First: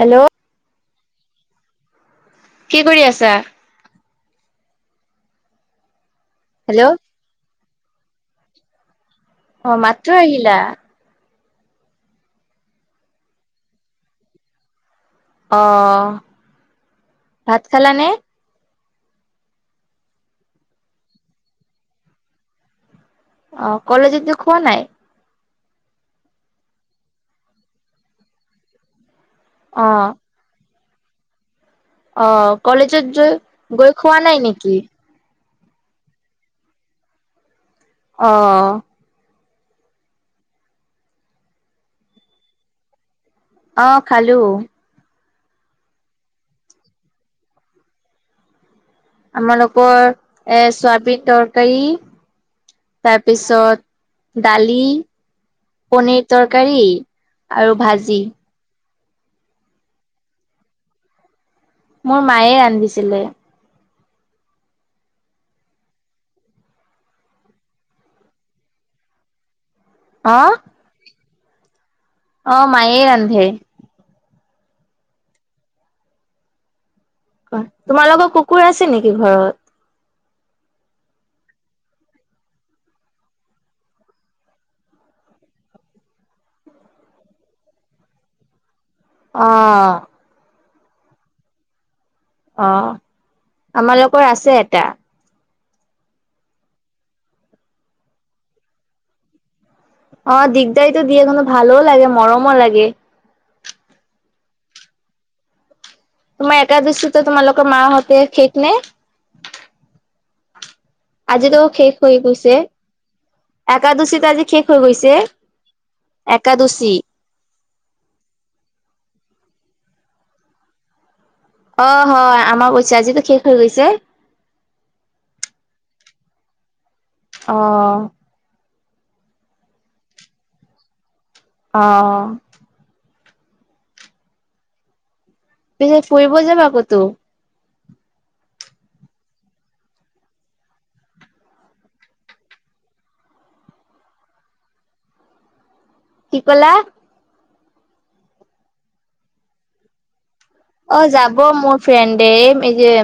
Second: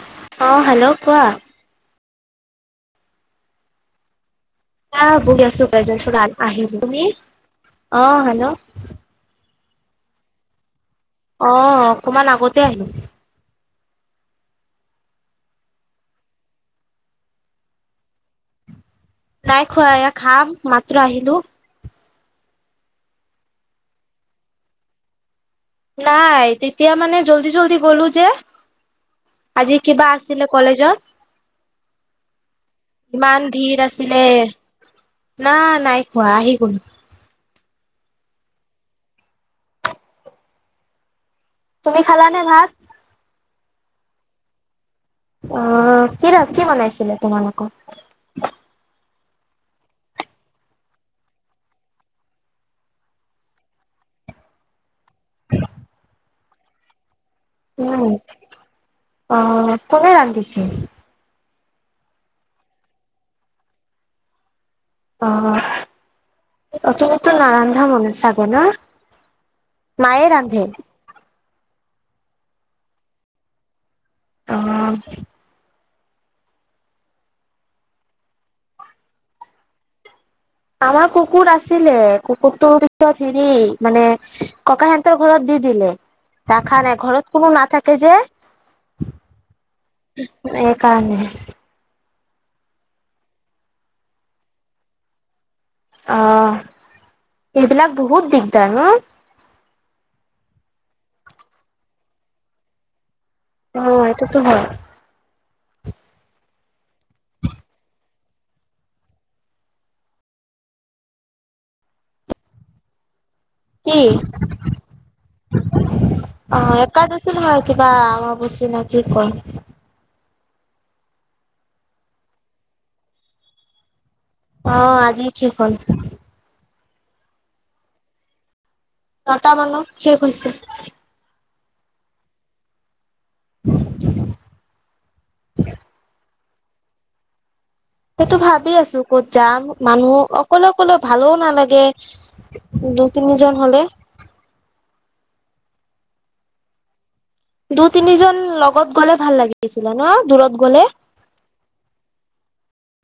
Hello অ hello. কোৱা? কি কৰি আছা? আ বহি আছো আহি। হেল্ল' তুমি? অ হেল্ল'। অ মাত টো আহিলা। অ' অকমান আগতে আহিলো। অ' ভাত খালা নে? নাই খোৱা এয়া খাম মাত্ৰ আহিলো। অ' কলেজেতো খোৱা নাই? নাই তেতিয়া মানে জল্দি-জল্দি গ'লো যে। আজি অ কিবা আছিলে কলেজত? অ' কলেজৰ ইমান ভিৰ গৈ খোৱা আছিলে নাই নেকি? না নাই খোৱা, আহি কোন। অ। তুমি খালা নে ভাত? অ' খালো। আহ কি কি বনাইছিলে তোমালোকৰ? আমালোকৰ এ চোৱাবিন তৰকাৰী। তাৰপিছত দালি। পনীৰ তৰকাৰী আৰু ভাজি। আহ' কোনে ৰান্ধিছিল? মোৰ মায়ে ৰান্ধিছিলে। অ' তুমি তো নাৰান্ধা মনে চাগ ন? মায়ে অ ৰান্ধে। অ' মায়ে ৰান্ধে। অ। অ' তোমাৰ লোকৰ কুকুৰ আছে নেকি ঘৰত? আমাৰ কুকুৰ আছিলে, কুকুৰটোৰ পিছত হেৰি মানে ককাহতৰ ঘৰত দি- দিলে, ৰাখা নাই ঘৰত কোনো নাথাকে যে। অ'। কানে অ' আমালোকৰ আছে এটা। অ' এইবিলাক বহুত দিগদাৰ ন? অ' দিগদাৰিটো দিয়ে, ভালো লাগে মৰমো লাগে। অ' এটোতো হয়। তোমাৰ এটা দশিত তোমালোকৰ মাহঁতে [unintelligible] আজিটো শেষ হৈ গৈছে। কি একাদশীতো আজি শেষ হৈ গৈছে। অ' একাদশী মই কিবা [unintelligible] বুজি নে কি কয়? অ' হয়। আমাৰ কৈছে আজিতো শেষ হৈ গৈছে। অ' আজি শেষ হ'ল। অ'। দহটা মানত শেষ হৈছে। অ'। [inaudible] পিছে ফুৰিব যাবা ক'তো সেইটো ভাবি আছো ক'ত যাম! মানুহ অকলে অকলে ভালো নালাগে। দু-তিনিজন হ'লে [inaudible] কি ক'লা? দুই, তিনিজন লগত গ'লে ভাল লাগিছিলে ন? দূৰত গ'লে অ' যাব মোৰ ফ্ৰেণ্ডে। এই যে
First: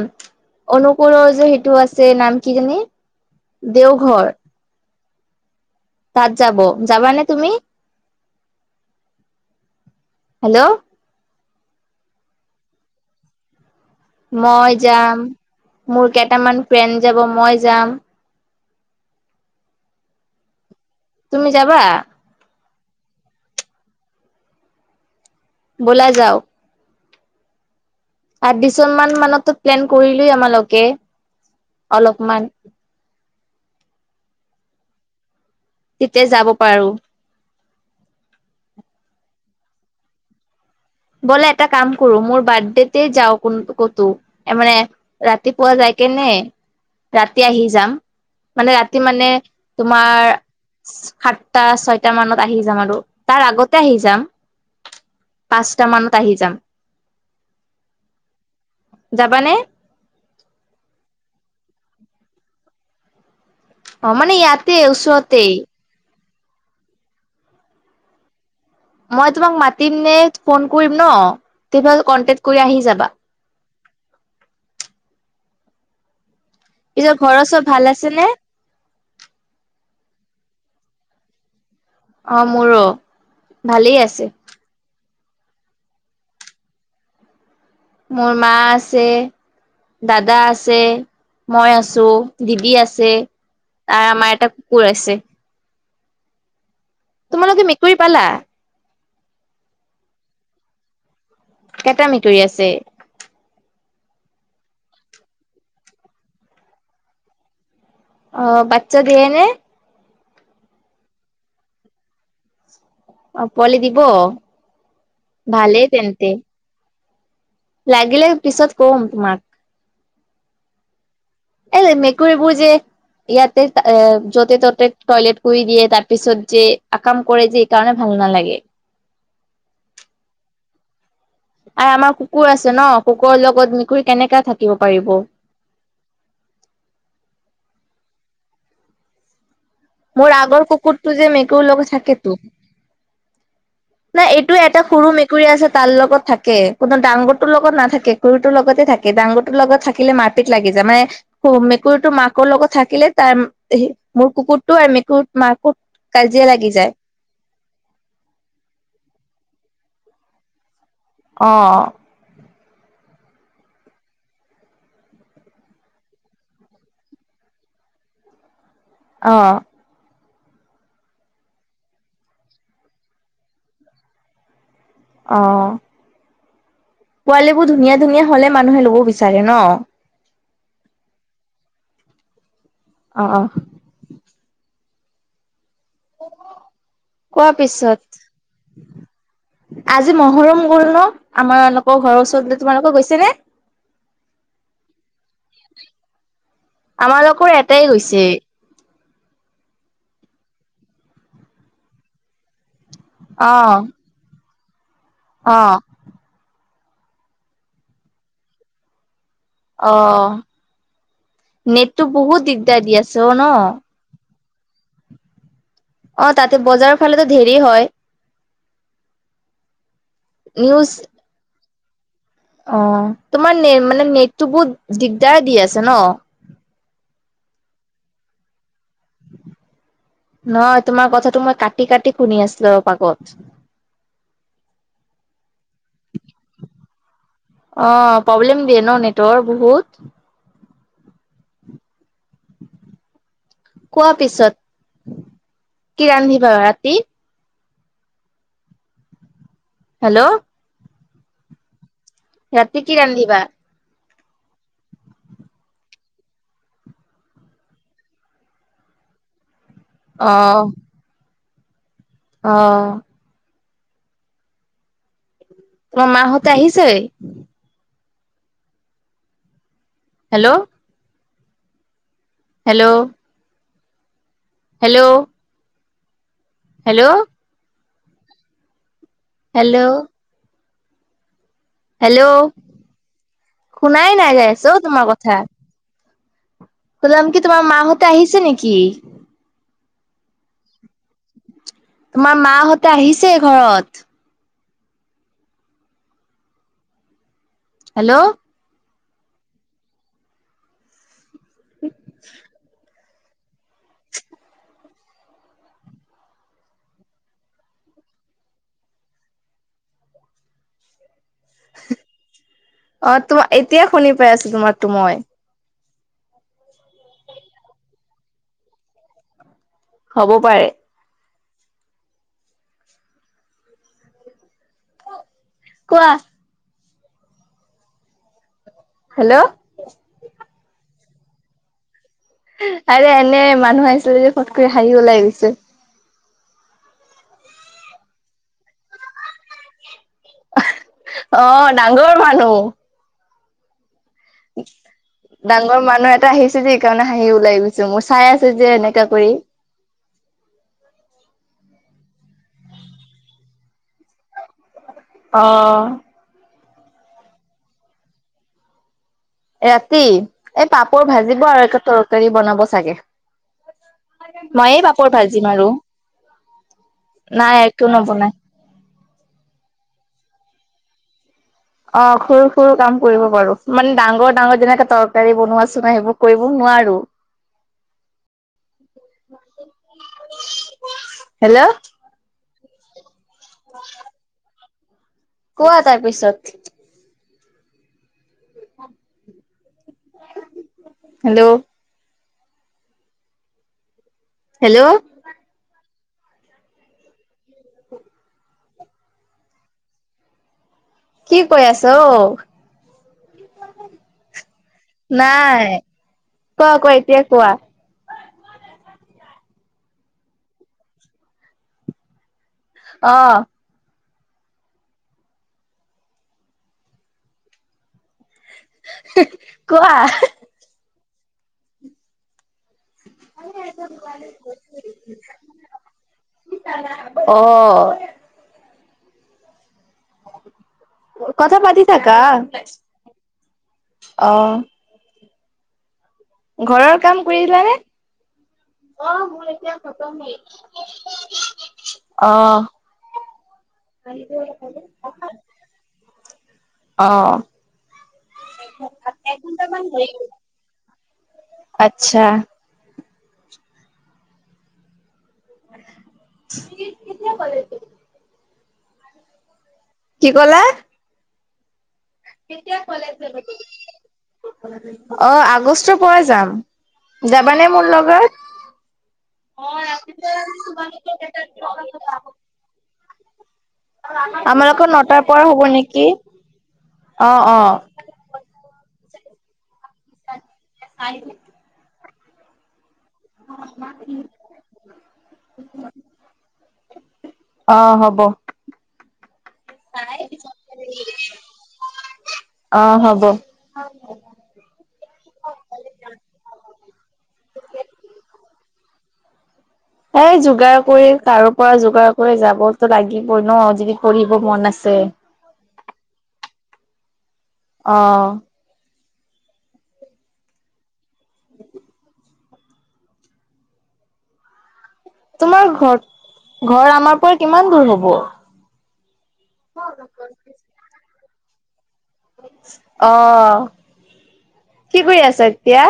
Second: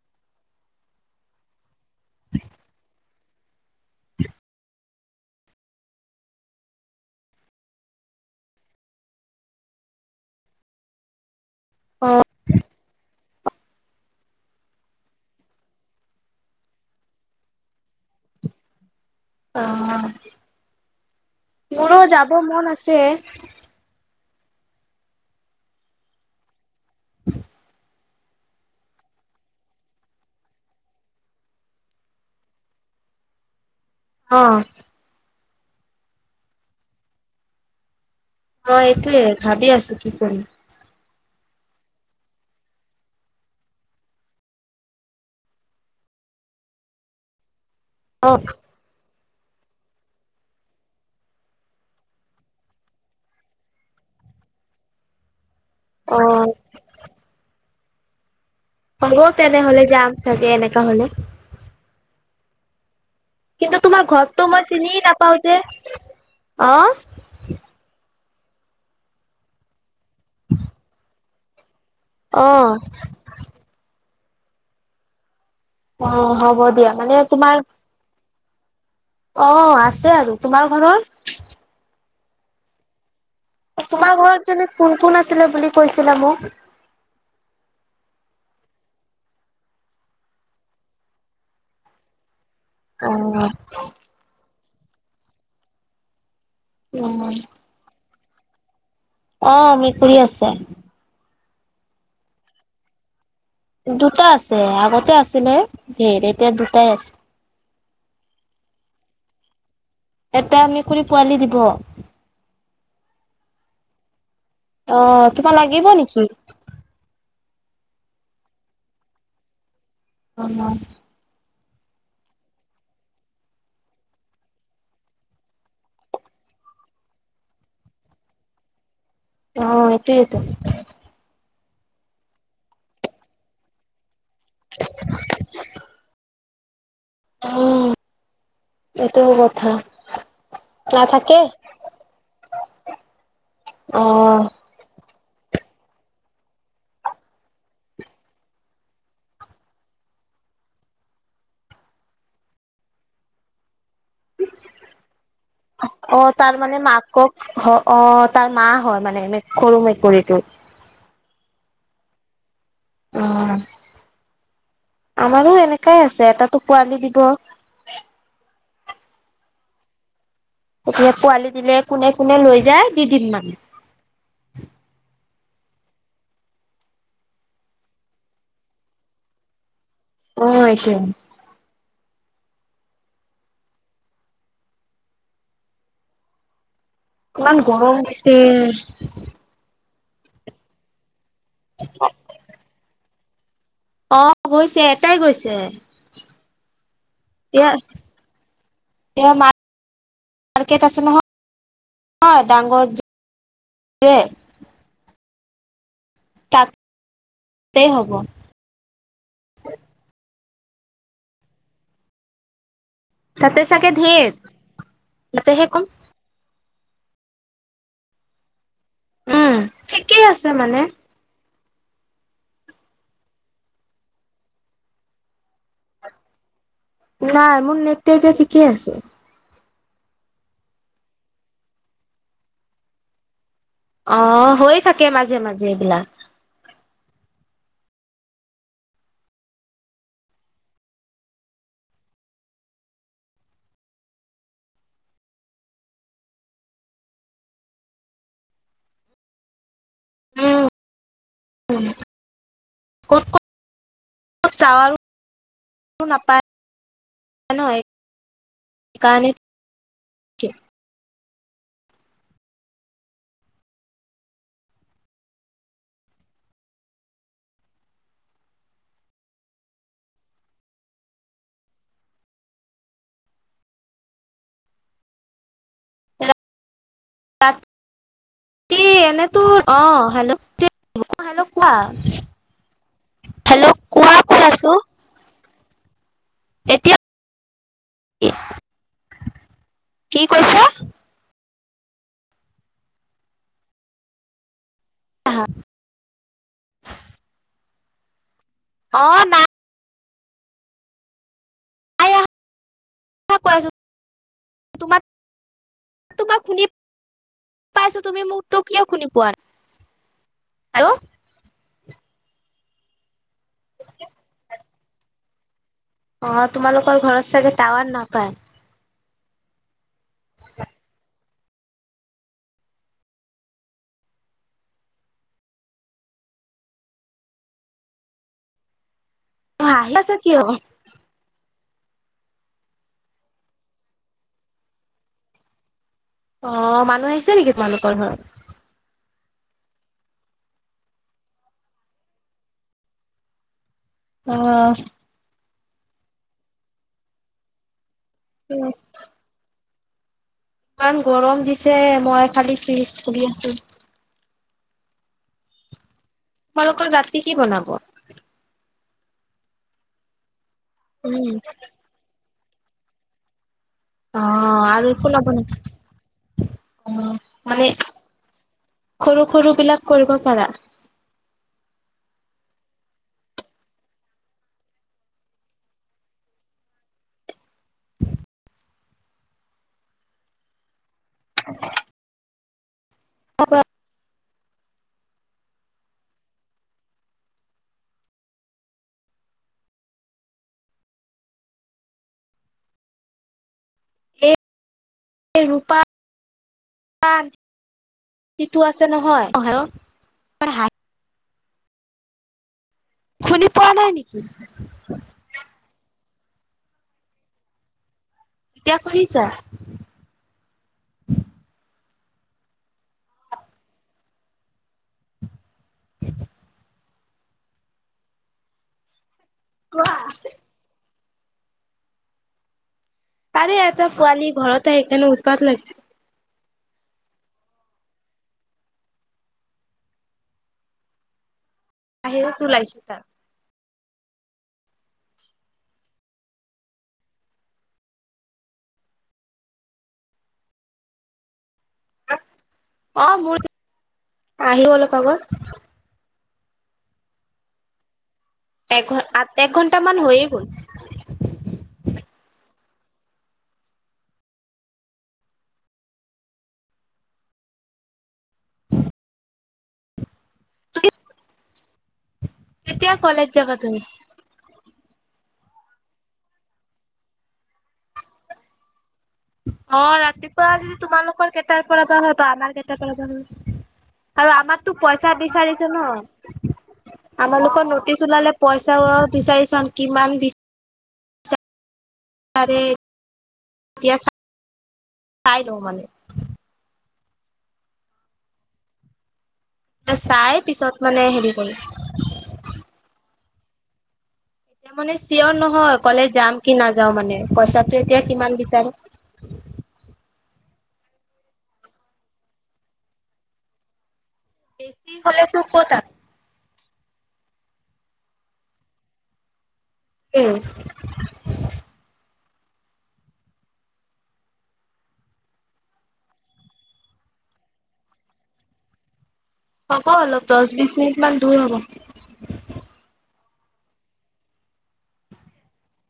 অনুকলৰ যে সেইটো আছে। যে নাম কিজানি? দেওঘৰ তাত যাব, যাবানে তুমি? হেল্ল'। অ'। মই যাম মোৰ কেইটামান ফ্ৰেণ্ড যাব। মই যাম। অ' তুমি যাবা মোৰো যাব মন আছে। বোলা যাওক। [unintelligible] মান মানতো প্লেন কৰিলো আমালোকে অলপমান অ'। তেতিয়া যাব পাৰো। অ' এইটোৱে। ভাবি আছো কি কৰিম? ব'লা এটা কাম কৰো। মোৰ বাৰ্থডেতে যাও, ক-ক'তো মানে ৰাতিপুৱা যাই কেনে ৰাতি আহি যাম। অ মানে ৰাতি মানে তোমাৰ সাতটা-ছয়টামানত আহি যাম আৰু। তাৰ আগতে আহি যাম। পাঁচটামানত অ আহি যাম। হ'ব যাবানে তেনেহ'লে যাম চাগে। এনেকা হ'লে কিন্তু তোমাৰ অ মানে ঘৰটো মই ইয়াতে চিনিয়ে নাপাওঁ ওচৰতেই যে। অ মই তোমাক মাতিম নে ফোন কৰিম ন? তেতিয়াহ'লে কন্টেক্ট অ কৰি আহি যাবা। অ' হ'ব দিয়া। পিছত মানে ঘৰৰ চব তোমাৰ ভাল আছে নে? অ' আছে আৰু। তোমাৰ ঘৰৰ অ' মোৰো ভালেই তোমাৰ আছে ঘৰত যে কোন কোন আছিলে বুলি কৈছিলা মোক? মোৰ মা আছে, দাদা আছে, মই আছোঁ। দিদি আছে। অ আৰু আমাৰ এটা কুকুৰ আছে। উম। তোমালোকে মেকুৰী পালা? অহ, মেকুৰী আছে। কেইটা মেকুৰী আছে? দুটা আছে। আগতে আছিলে ধেৰ। এতিয়া দুটাই আছে। অ বাচ্ছা দিয়েনে? এটা মেকুৰী পোৱালি দিব। অ পোৱালি দিব? অ তোমাৰ ভালেই লাগিব নেকি? তেন্তে লাগিলে পিছত কম তোমাক। অ। এ মেকুৰীবোৰ যে ইয়াতে য'তে ত'তে টয়লেট কৰি দিয়ে। তাৰ পিছত যে আকাম কৰে যে এই কাৰণে ভাল নালাগে। অ এইটোৱেটো। অ, আমাৰ কুকুৰ আছে ন? কুকুৰৰ লগত মেকুৰী কেনেকা থাকিব পাৰিব? উ, এইটোও কথা। মোৰ আগৰ কুকুৰটো যে নাথাকে মেকুৰী লগত থাকেটো। অ নাই এইটো এটা সৰু মে কুৰী আছে তাৰ লগত থাকে। তোমাৰ ডাঙৰটোৰ লগত নাথাকে, সৰুটোৰ লগতে থাকে। ডাঙৰটোৰ লগত থাকিলে মা মাৰ পিট লাগি যায়। মানে মেকুৰীটো মাকৰ লগত থাকিলে তাৰ হেৰি কুকুৰটো এ মেকু অ তাৰ মানে মাকক, অ তাৰ মা হয় মানে মেকুৰী কুৰীটো অ। অ। আমাৰো এনেকাই আছে। এটাতো পোৱালি দিব। অ। তেতিয়া পোৱালি দিলে কোনে কোনে লৈ যায় দি দিম মানে। অ। পোৱালিবোৰ ধুনীয়া ধুনীয়া হলে মানুহে লব বিচাৰে ন। অ এটোয়েই। অ-অ। [unintelligible] কোৱা ইমান গৰম পিছত। দিছিল আজি মহৰম গ'ল ন? আমাৰ এওঁলোকৰ ঘৰৰ ওচৰত, তোমালোকৰ গৈছে নে? অ গৈছে, এটাই গৈছে। আমাৰ লোকৰ এটাই গৈছে। তেওঁ মাৰ্কেট আছে নহয়। হয় ডাঙৰ অ', যে অ। তাতে হ'ব। অ নেটটো বহুত দিগদাৰ দি আছে। অ' ন। তাতে চাগে ধেৰ। তাতে সে কম অ তাতে বজাৰৰ ফালেতো ধেৰি হয়। উম ঠিকেই আছে মানে। নিউজ অ তোমাৰ নে মানে নেটটো বহুত দিগদাৰ দি আছে ন? নাই মোৰ নেট এতিয়া ঠিকেই আছে। নহয় তোমাৰ কথাটো মই কাটি কাটি শুনি আছিলো অলপ আগত। অ হয় থাকে মাজে মাজে এইবিলাক। অ প্ৰব্লেম দিয়ে ন নেটৰ বহুত কোৱা পিছত কি ৰান্ধিবা ৰাতি? হেল্ল' উম ৰাতি কি ৰান্ধিবা? চাউল নাপায় নহয় সেইকাৰণে অ অ তোমাৰ মাহঁতে আহিছেই হেল্ল' হেল্ল' হেল্ল' হেল্ল' এনে তোৰ অ হেল্ল', হেল্লে হেল্ল' হেল্ল' কোৱা শুনাই নাই কৈ গাইছ আছো তোমাৰ কথা এতিয়া সলাম কি তোমাৰ মাহঁতে আহিছে নেকি কি কৈছ? তোমাৰ মাহঁতে আহিছে ঘৰত? [unintelligible] হেল্ল' অ নাই উ আহা কৈ আছো তোমাৰ তোমাৰ শুনা পাইছো তুমি মোৰত কিয় শুনি পোৱা নাই‌‌? আৰু অ তোমাৰ এতিয়া শুনি পাই আছো তোমাৰটো মই। অ তোমালোকৰ ঘৰত চাগে টাৱাৰ নাপায় হ'ব পাৰে কোৱা হেল্ল', হাঁহি আছা কিয়? আৰে এনে মানুহ আহিছিলে যে পত কৈ হাঁহি ওলাই গৈছে অ মানুহ আহিছে নেকি তোমালোকৰ ঘৰত? অ ডাঙৰ মানুহ আহ ডাঙৰ মানুহ এটা আহিছে যে সেইকাৰণে হাঁহি‌ ওলাই গৈছে মোৰ চাই আছো অ যে এনেকা কৰি ইমান গৰম দিছে মই খালি ফ্ৰিজ খুলি আছো। অ তোমালোকৰ ৰাতি কি বনাব? ৰাতি এ পাপৰ উম ভাজিব আৰু একো তৰকাৰী বনাব চাগে, অ ময়ে আৰু একো পাপৰ নবনাই ভাজিম আৰু অ নাই মানে একো নবনাই সৰু সৰু বিলাক কৰিব পাৰা, অ সৰু সৰু কাম কৰিব পাৰো মানে ডাঙৰ ডাঙৰ যেনেকে তৰকাৰী বনোৱাচোন সেইবোৰ কৰিব নোৱাৰো, [inaudible] হেল্ল' [unintelligible] কোৱা তাৰ পিছত, হেল্ল' হেল্ল'। এক ৰূপা সেইটো আছে নহয় আহি কি কৈ আছ অঔ। শুনি পোৱা নাই নেকি। নাই কোৱা কোৱা এতিয়া কোৱা। কিবা কৰিছা। অ। [unintelligible] ওহ হে‌ কোৱা এ হে। আৰে এটা পোৱালি ঘৰতে আহি কিনে উৎপাত লাগিছে। অ। কথা পাতি থাকা বাহিৰত ওলাইছো তাৰ অহ। ঘৰৰ কাম কৰিলা নে। অ মোৰ এতিয়া খতমেই। অহ। অ মোৰ আহি অলপ আগত অহ। এক এক ঘণ্টা মান হৈয় গ'ল। আচ্ছা।। কেতিয়া ক'লে তো। কি ক'লা। [unintelligible] কেতিয়া কলেজ যাবা কলো। অ আগষ্টৰ পৰা যাম যাবানে মোৰ লগত। অ ৰাতিপুৱা যদি তোমালোকৰ কেইটাৰ পৰা বা হয় বা আমাৰ কেইটাৰ পৰা বা হয়। আৰু আমাকতো আমালোকৰ পইচা নটাৰ পৰা হ'ব বিচাৰিছে ন। নেকি? অ' আমালোকৰ অ' নটিচ ওলালে পইচাও বিচাৰি চাম কিমান। চাই। আৰে এতিয়া চাই লওঁ মান। অ হব। চাই পিছত মানে হেৰি কৰি। অ হব। এতিয়া মানে চিঅৰ নহয় কলেছশজ যাম কি নাযাও মানে পইচাটো এতিয়া কিমান বিচাৰে। এ যোগাৰ কৰি কাৰো পৰা যোগাৰ কৰি যাবতো লাগিবই ন যদি। কৰিব মন বেছি আছে। হ'লেতো ক'ত আৰু অ। উম। উম। তোমাৰ ঘৰ ঘৰ আমাৰ পৰা কিমান দূৰ হব। হ'ব অলপ দহ বিশ মিনিট মান দূৰ হ'ব। অ কি কৰি আছ এতিয়া।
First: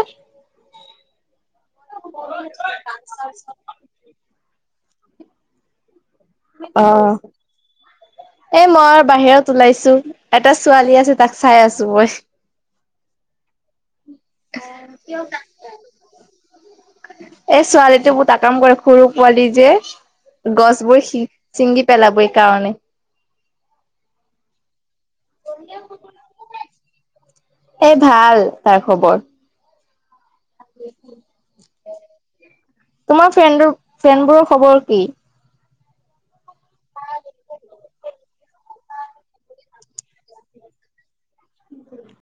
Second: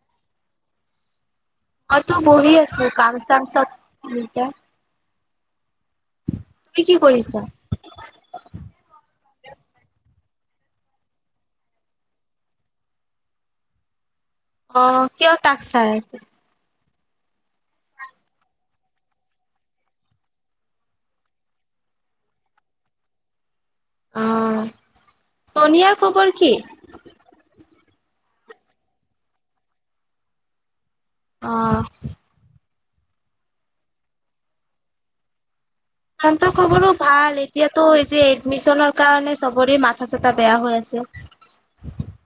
মই তো বহি আছোঁ কাম চাম চব কৰি এতিয়া। তুমি অ কি কৰিছা? এ মই বাহিৰত। ওলাইছোঁ এটা ছোৱালী আছে তাক চাই আছোঁ মই। অ কিয় তাক চাই আছা। এ ছোৱালীটো বহুত আকাম কৰে সৰু পোৱালি যে। গছবোৰ সি ছিঙি পেলাবই এই কাৰণে। অহ চোনিয়াৰ খবৰ কি? এ ভাল তাৰ খবৰ। অ'হ। তোমাৰ ফ্ৰেণ্ড ফ্ৰেণ্ডবোৰৰ খবৰ কি। ফ্ৰিণ্ড খবৰো ভাল এতিয়াতো এই যে এডমিশনৰ কাৰণে চবৰে মাথা চাথা বেয়া হৈ আছে। উ [unintelligible] উ [unintelligible]